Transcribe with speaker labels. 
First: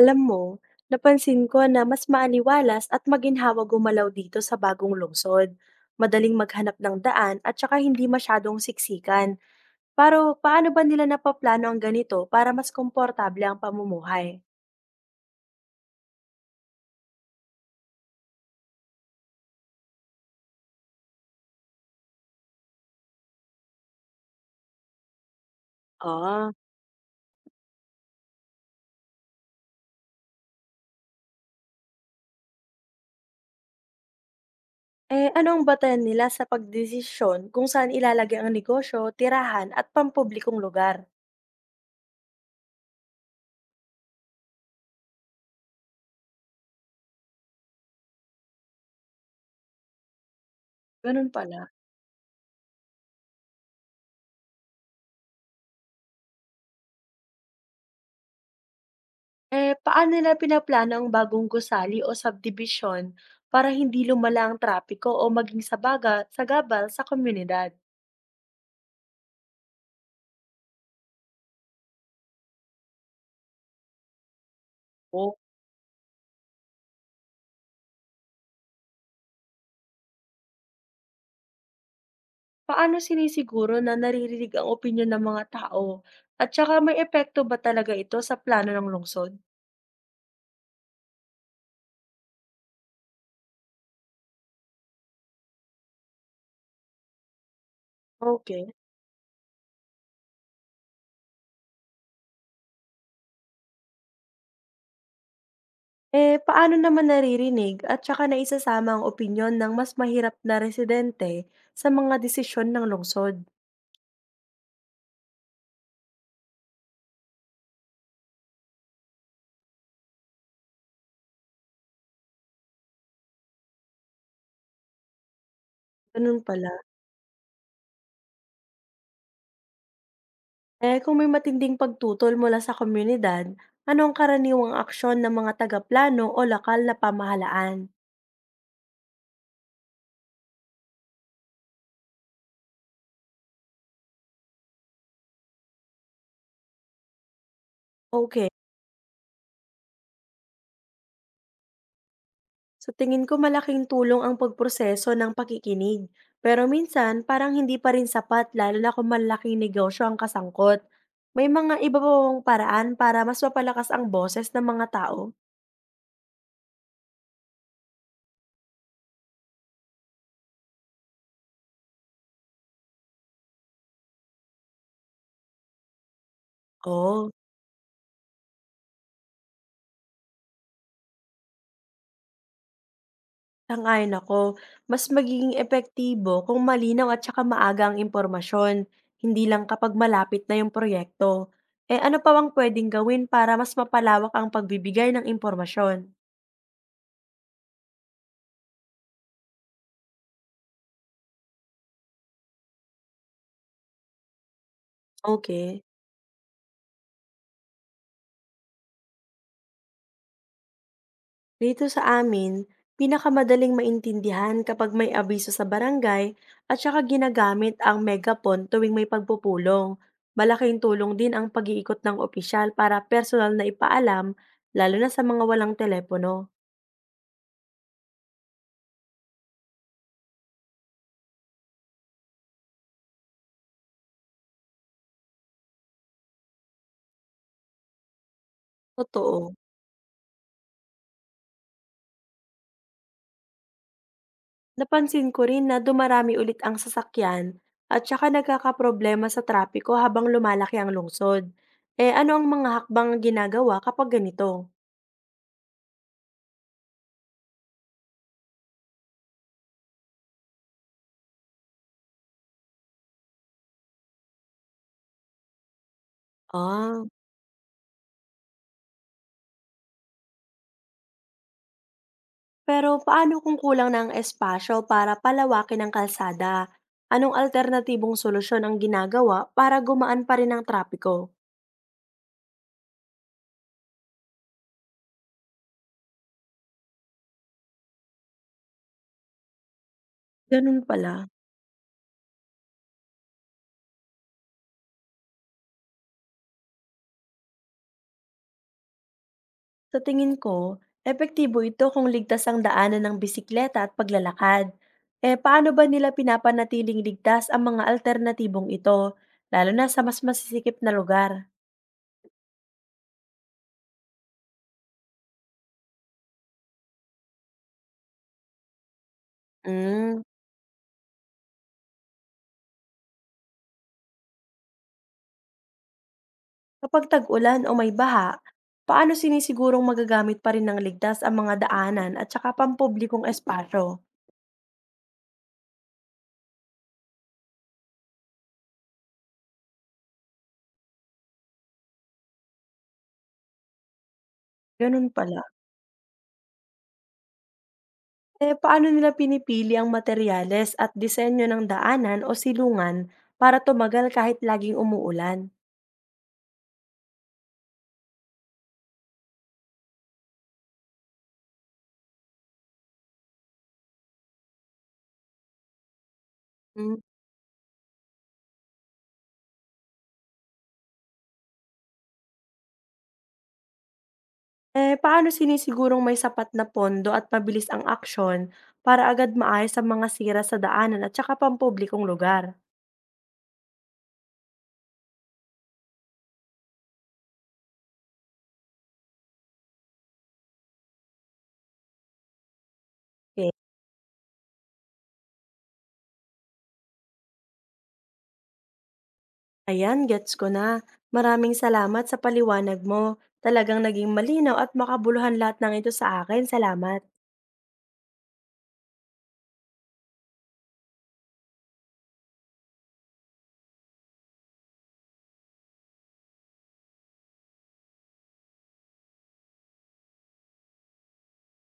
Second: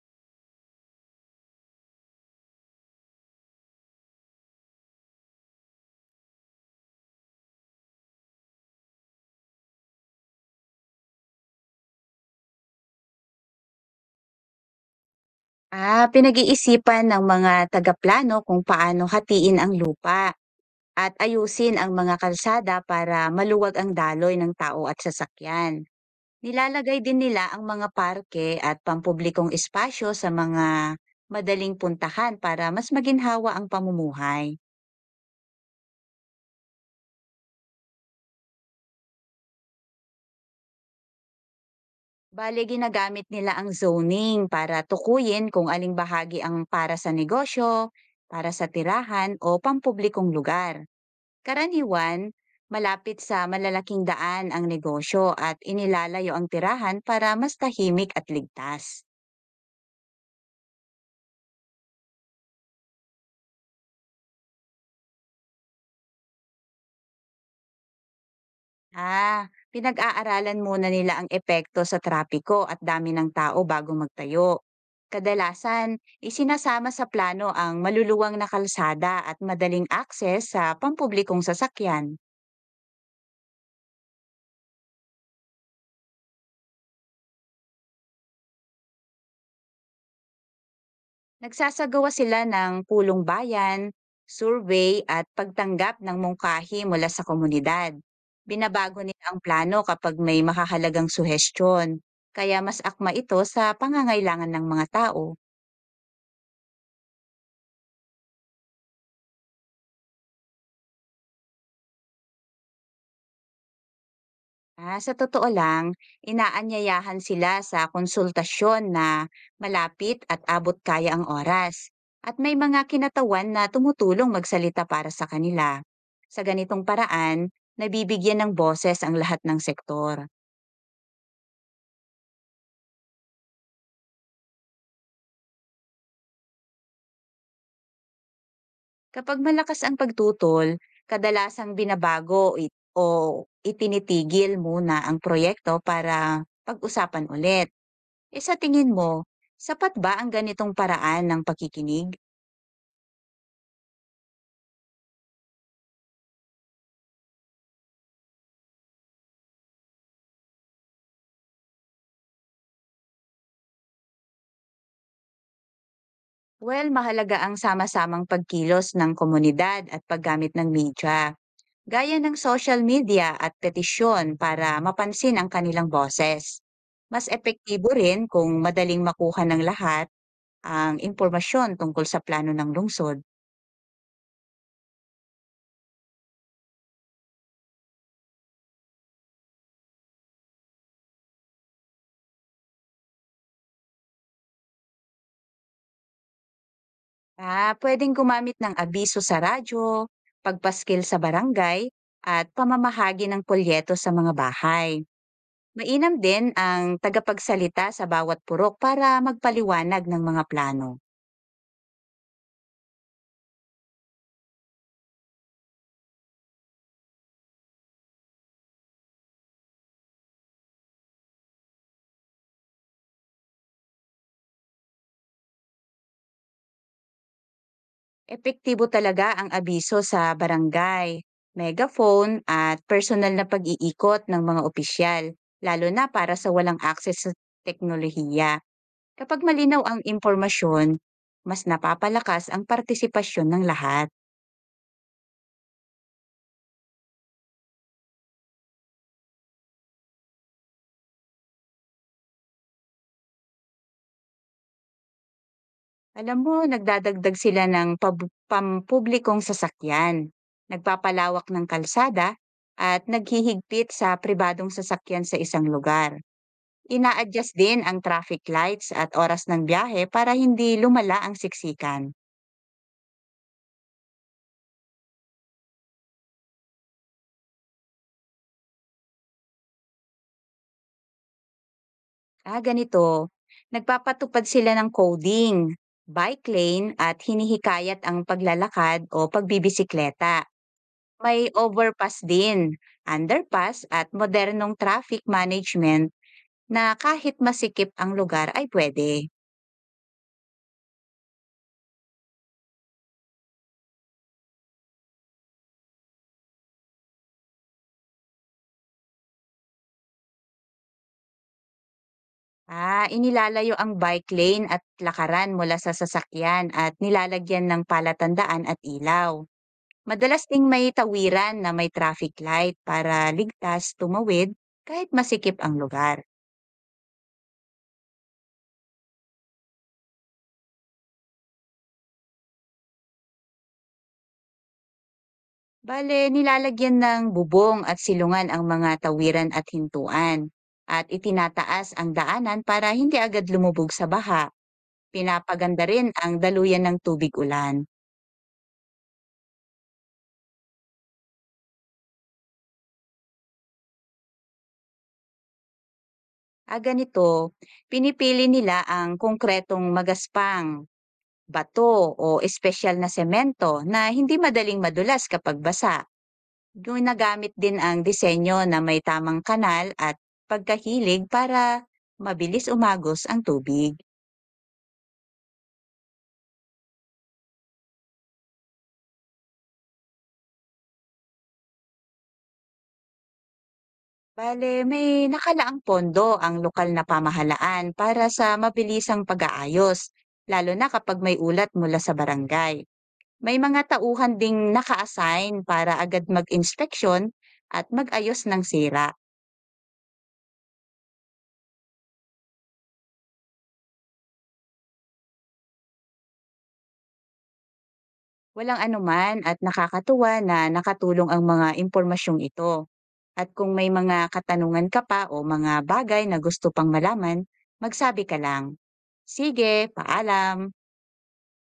Speaker 1: Alam mo, napansin ko na mas maaliwalas at maginhawa gumalaw dito sa bagong lungsod. Madaling maghanap ng daan at saka hindi masyadong siksikan. Pero paano ba nila napaplano ang ganito para mas komportable ang pamumuhay?
Speaker 2: Pinag-iisipan ng mga tagaplano kung paano hatiin ang lupa at ayusin ang mga kalsada para maluwag ang daloy ng tao at sasakyan.
Speaker 1: Ah,
Speaker 2: Nilalagay din nila ang mga parke at pampublikong espasyo sa mga madaling puntahan para mas maginhawa ang pamumuhay.
Speaker 1: eh ano ang batayan nila sa pagdesisyon kung saan ilalagay ang negosyo, tirahan at pampublikong lugar?
Speaker 2: Bale, ginagamit nila ang zoning para tukuyin kung aling bahagi ang para sa negosyo, para sa tirahan o pampublikong lugar.
Speaker 1: Ganun pala.
Speaker 2: Karaniwan, malapit sa malalaking daan ang negosyo at inilalayo ang tirahan para mas tahimik at ligtas.
Speaker 1: Eh, paano nila pinaplano ang bagong gusali o subdivision para hindi lumala ang trapiko o maging sagabal sa komunidad?
Speaker 2: Ah, Pinag-aaralan muna nila ang epekto sa trapiko at dami ng tao bago magtayo.
Speaker 1: O,
Speaker 2: Kadalasan, isinasama sa plano ang maluluwang na kalsada at madaling akses sa pampublikong sasakyan.
Speaker 1: paano sinisiguro na naririnig ang opinyon ng mga tao? At saka may epekto ba talaga ito sa plano ng lungsod?
Speaker 2: Nagsasagawa sila ng pulong bayan, survey at pagtanggap ng mungkahi mula sa komunidad.
Speaker 1: Okay.
Speaker 2: Binabago nila ang plano kapag may makahalagang suhestyon, kaya mas akma ito sa pangangailangan ng mga tao.
Speaker 1: Eh, paano naman naririnig at saka naisasama ang opinyon ng mas mahirap na residente sa mga desisyon ng lungsod?
Speaker 2: Sa totoo lang, inaanyayahan sila sa konsultasyon na malapit at abot kaya ang oras. At may mga kinatawan na tumutulong magsalita para sa kanila.
Speaker 1: Ganun
Speaker 2: Sa
Speaker 1: pala.
Speaker 2: ganitong paraan, nabibigyan ng boses ang lahat ng sektor.
Speaker 1: Eh, kung may matinding pagtutol mula sa komunidad, ano ang karaniwang aksyon ng mga tagaplano o lokal na pamahalaan?
Speaker 2: Kapag malakas ang pagtutol, kadalasang binabago it o itinitigil muna ang proyekto para pag-usapan ulit. E
Speaker 1: Okay,
Speaker 2: sa tingin mo, sapat ba ang ganitong paraan ng pakikinig?
Speaker 1: sa tingin ko malaking tulong ang pagproseso ng pakikinig. Pero minsan, parang hindi pa rin sapat lalo na kung malaking negosyo ang kasangkot. May mga iba pa bang paraan para mas mapalakas ang boses ng mga tao?
Speaker 2: Well, mahalaga ang sama-samang pagkilos ng komunidad at paggamit ng media, gaya ng social media at petisyon para mapansin ang kanilang boses. Mas
Speaker 1: Oo.
Speaker 2: epektibo rin kung madaling makuha ng lahat ang impormasyon tungkol sa plano ng lungsod.
Speaker 1: sang Ako, mas magiging epektibo kung malinaw at saka maaga ang impormasyon, hindi lang kapag malapit na yung proyekto. Eh ano pa bang pwedeng gawin para mas mapalawak ang pagbibigay ng impormasyon?
Speaker 2: Pwedeng gumamit ng abiso sa radyo, pagpaskil sa barangay, at pamamahagi ng polyeto sa mga bahay.
Speaker 1: Okay.
Speaker 2: Mainam din ang tagapagsalita sa bawat purok para magpaliwanag ng mga plano.
Speaker 1: Dito sa amin, pinakamadaling maintindihan kapag may abiso sa barangay at saka ginagamit ang megaphone tuwing may pagpupulong. Malaking tulong din ang pag-iikot ng opisyal para personal na ipaalam, lalo na sa mga walang telepono.
Speaker 2: Epektibo talaga ang abiso sa barangay, megaphone at personal na pag-iikot ng mga opisyal, lalo na para sa walang akses sa teknolohiya. Kapag
Speaker 1: Totoo.
Speaker 2: malinaw ang impormasyon, mas napapalakas ang partisipasyon ng lahat.
Speaker 1: Napansin ko rin na dumarami ulit ang sasakyan at saka nagkakaproblema sa trapiko habang lumalaki ang lungsod. Eh ano ang mga hakbang ginagawa kapag ganito?
Speaker 2: Alam mo, nagdadagdag sila ng pampublikong sasakyan, nagpapalawak ng kalsada, at naghihigpit sa pribadong sasakyan sa isang lugar.
Speaker 1: Ah,
Speaker 2: Ina-adjust din ang traffic lights at oras ng biyahe para hindi lumala ang siksikan.
Speaker 1: pero paano kung kulang ng espasyo para palawakin ang kalsada? Anong alternatibong solusyon ang ginagawa para gumaan pa rin ang trapiko?
Speaker 2: Ganito, nagpapatupad sila ng coding, bike lane at hinihikayat ang paglalakad o pagbibisikleta.
Speaker 1: Ganun pala.
Speaker 2: May overpass din, underpass at modernong traffic management na kahit masikip ang lugar ay pwede.
Speaker 1: Sa tingin ko, epektibo ito kung ligtas ang daanan ng bisikleta at paglalakad. Eh paano ba nila pinapanatiling ligtas ang mga alternatibong ito, lalo na sa mas masisikip na lugar?
Speaker 2: Inilalayo ang bike lane at lakaran mula sa sasakyan at nilalagyan ng palatandaan at ilaw.
Speaker 1: Mm.
Speaker 2: Madalas ding may tawiran na may traffic light para ligtas tumawid kahit masikip ang lugar.
Speaker 1: Kapag tag-ulan o may baha, paano sinisigurong magagamit pa rin ng ligtas ang mga daanan at saka pampublikong espasyo?
Speaker 2: Bale, nilalagyan ng bubong at silungan ang mga tawiran at hintuan at itinataas ang daanan para hindi agad lumubog sa baha.
Speaker 1: Ganun pala.
Speaker 2: Pinapaganda rin ang daluyan ng tubig ulan.
Speaker 1: Eh paano nila pinipili ang materyales at disenyo ng daanan o silungan para tumagal kahit laging umuulan?
Speaker 2: Ganito, pinipili nila ang konkretong magaspang, bato o espesyal na semento na hindi madaling madulas kapag basa. Ginagamit din ang disenyo na may tamang kanal at pagkahilig para mabilis umagos ang tubig.
Speaker 1: Eh, paano sinisigurong may sapat na pondo at mabilis ang aksyon para agad maayos ang mga sira sa daanan at saka pampublikong lugar?
Speaker 2: Bale, may nakalaang pondo ang lokal na pamahalaan para sa mabilisang pag-aayos, lalo na kapag may ulat mula sa barangay.
Speaker 1: Okay.
Speaker 2: May mga tauhan ding naka-assign para agad mag-inspeksyon at mag-ayos ng sira.
Speaker 1: Ayan, gets ko na. Maraming salamat sa paliwanag mo. Talagang naging malinaw at makabuluhan lahat ng ito sa akin. Salamat.
Speaker 2: Walang anuman, at nakakatuwa na nakatulong ang mga impormasyong ito. At kung may mga katanungan ka pa o mga bagay na gusto pang malaman, magsabi ka lang. Sige, paalam!